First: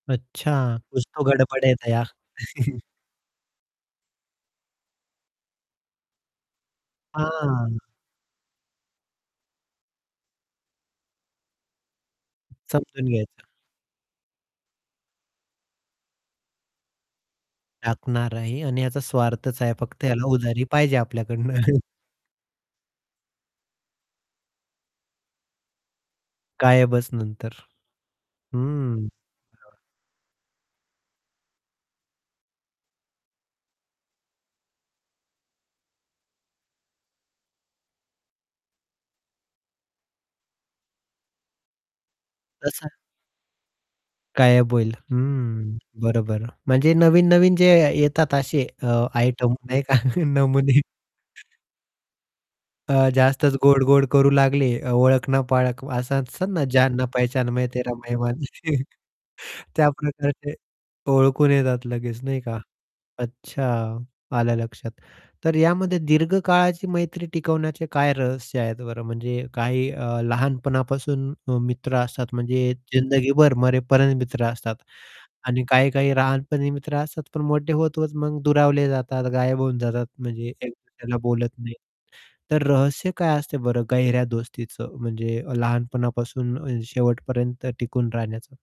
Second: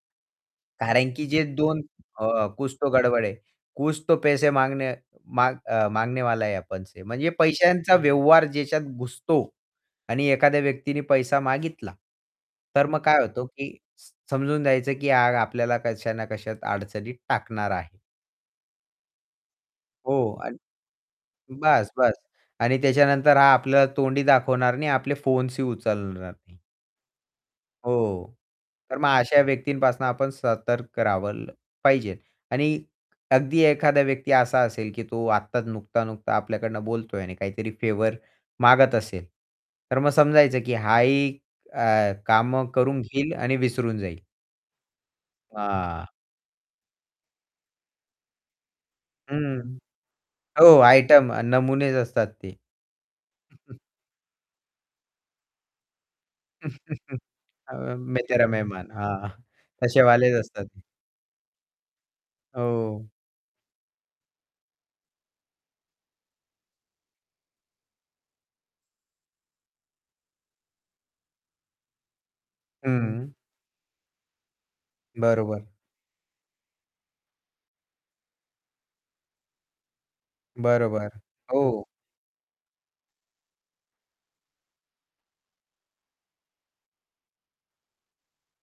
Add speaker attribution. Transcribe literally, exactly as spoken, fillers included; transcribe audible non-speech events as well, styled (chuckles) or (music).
Speaker 1: अच्छा! कुछ
Speaker 2: कारण,
Speaker 1: तो
Speaker 2: की जे
Speaker 1: गडबड है
Speaker 2: दोन
Speaker 1: दया.
Speaker 2: अ, कुछ
Speaker 1: (chuckles)
Speaker 2: तो गड़बड़ है, कुछ तो पैसे मागणे माग मागणेवाला है आपणसे. म्हणजे
Speaker 1: हां.
Speaker 2: पैशांचा व्यवहार ज्याच्यात घुसतो आणि एखाद्या व्यक्तीने पैसा मागितला. तर मग
Speaker 1: समजून
Speaker 2: काय होतो,
Speaker 1: घ्यायचं.
Speaker 2: की स समजून द्यायचं की हां, आपल्याला कशा ना कशात अडचणीत टाकणार आहे.
Speaker 1: टाकणार आहे आणि याचा स्वार्थच आहे फक्त
Speaker 2: हो
Speaker 1: याला उधारी
Speaker 2: आणि
Speaker 1: पाहिजे आपल्याकडनं. (chuckles)
Speaker 2: बास-बास. आणि त्याच्यानंतर हा आपला तोंडही दाखवणार नाही, आपले फोन्सही उचलणार नाही.
Speaker 1: काय आहे बस नंतर,
Speaker 2: हो, तर
Speaker 1: हम्म.
Speaker 2: मग अशा
Speaker 1: हां.
Speaker 2: व्यक्तींपासून आपण सतर्क राहावंल पाहिजे. आणि अगदी एखादा व्यक्ती असा असेल की तो आत्ताच नुकता-नुकता आपल्याकडून बोलतोय आणि काहीतरी फेवर मागत असेल. तर मग समजायचं, की हाही अ, काम
Speaker 1: तसा
Speaker 2: करून घेईल आणि विसरून जाईल.
Speaker 1: गायब होईल हं,
Speaker 2: हां.
Speaker 1: बरोबर म्हणजे नवीन, नवीन जे येतात असे अ, आयटम
Speaker 2: हं.
Speaker 1: नाही का (chuckles) नमुने
Speaker 2: हो आयटम, नमुनेच असतात ते.
Speaker 1: अ, जास्तच गोड-गोड करू लागले अ, ओळख ना पाळख असं ना जान ना
Speaker 2: (chuckles)
Speaker 1: पहचण मैंन तेरा
Speaker 2: हं, मैं
Speaker 1: मेहमान.
Speaker 2: तेरा
Speaker 1: (chuckles)
Speaker 2: मेहमान हां. तसे वालेच
Speaker 1: त्याप्रकारचे,
Speaker 2: असतात ते.
Speaker 1: ओळखून येतात लगेच. नाही का?
Speaker 2: हो.
Speaker 1: अच्छा! आलं लक्षात. तर यामध्ये दीर्घकाळाची मैत्री टिकवण्याचे काय रहस्य आहेत बरं? म्हणजे काही अ, लहानपणापासून अ, मित्र असतात म्हणजे
Speaker 2: हं.
Speaker 1: जिंदगीभर मरेपर्यंत मित्र असतात आणि
Speaker 2: बरोबर.
Speaker 1: काही-काही लहानपणी मित्र असतात, पण मोठे होत-होत मग दुरावले जातात, गायब होऊन जातात. म्हणजे एक
Speaker 2: बरोबर.
Speaker 1: दुसऱ्याला बोलत नाही.
Speaker 2: हो.
Speaker 1: तर रहस्य काय असते बरं गहऱ्या दोस्तीचं म्हणजे अ, लहानपणापासून शेवटपर्यंत टिकून राहण्याचं?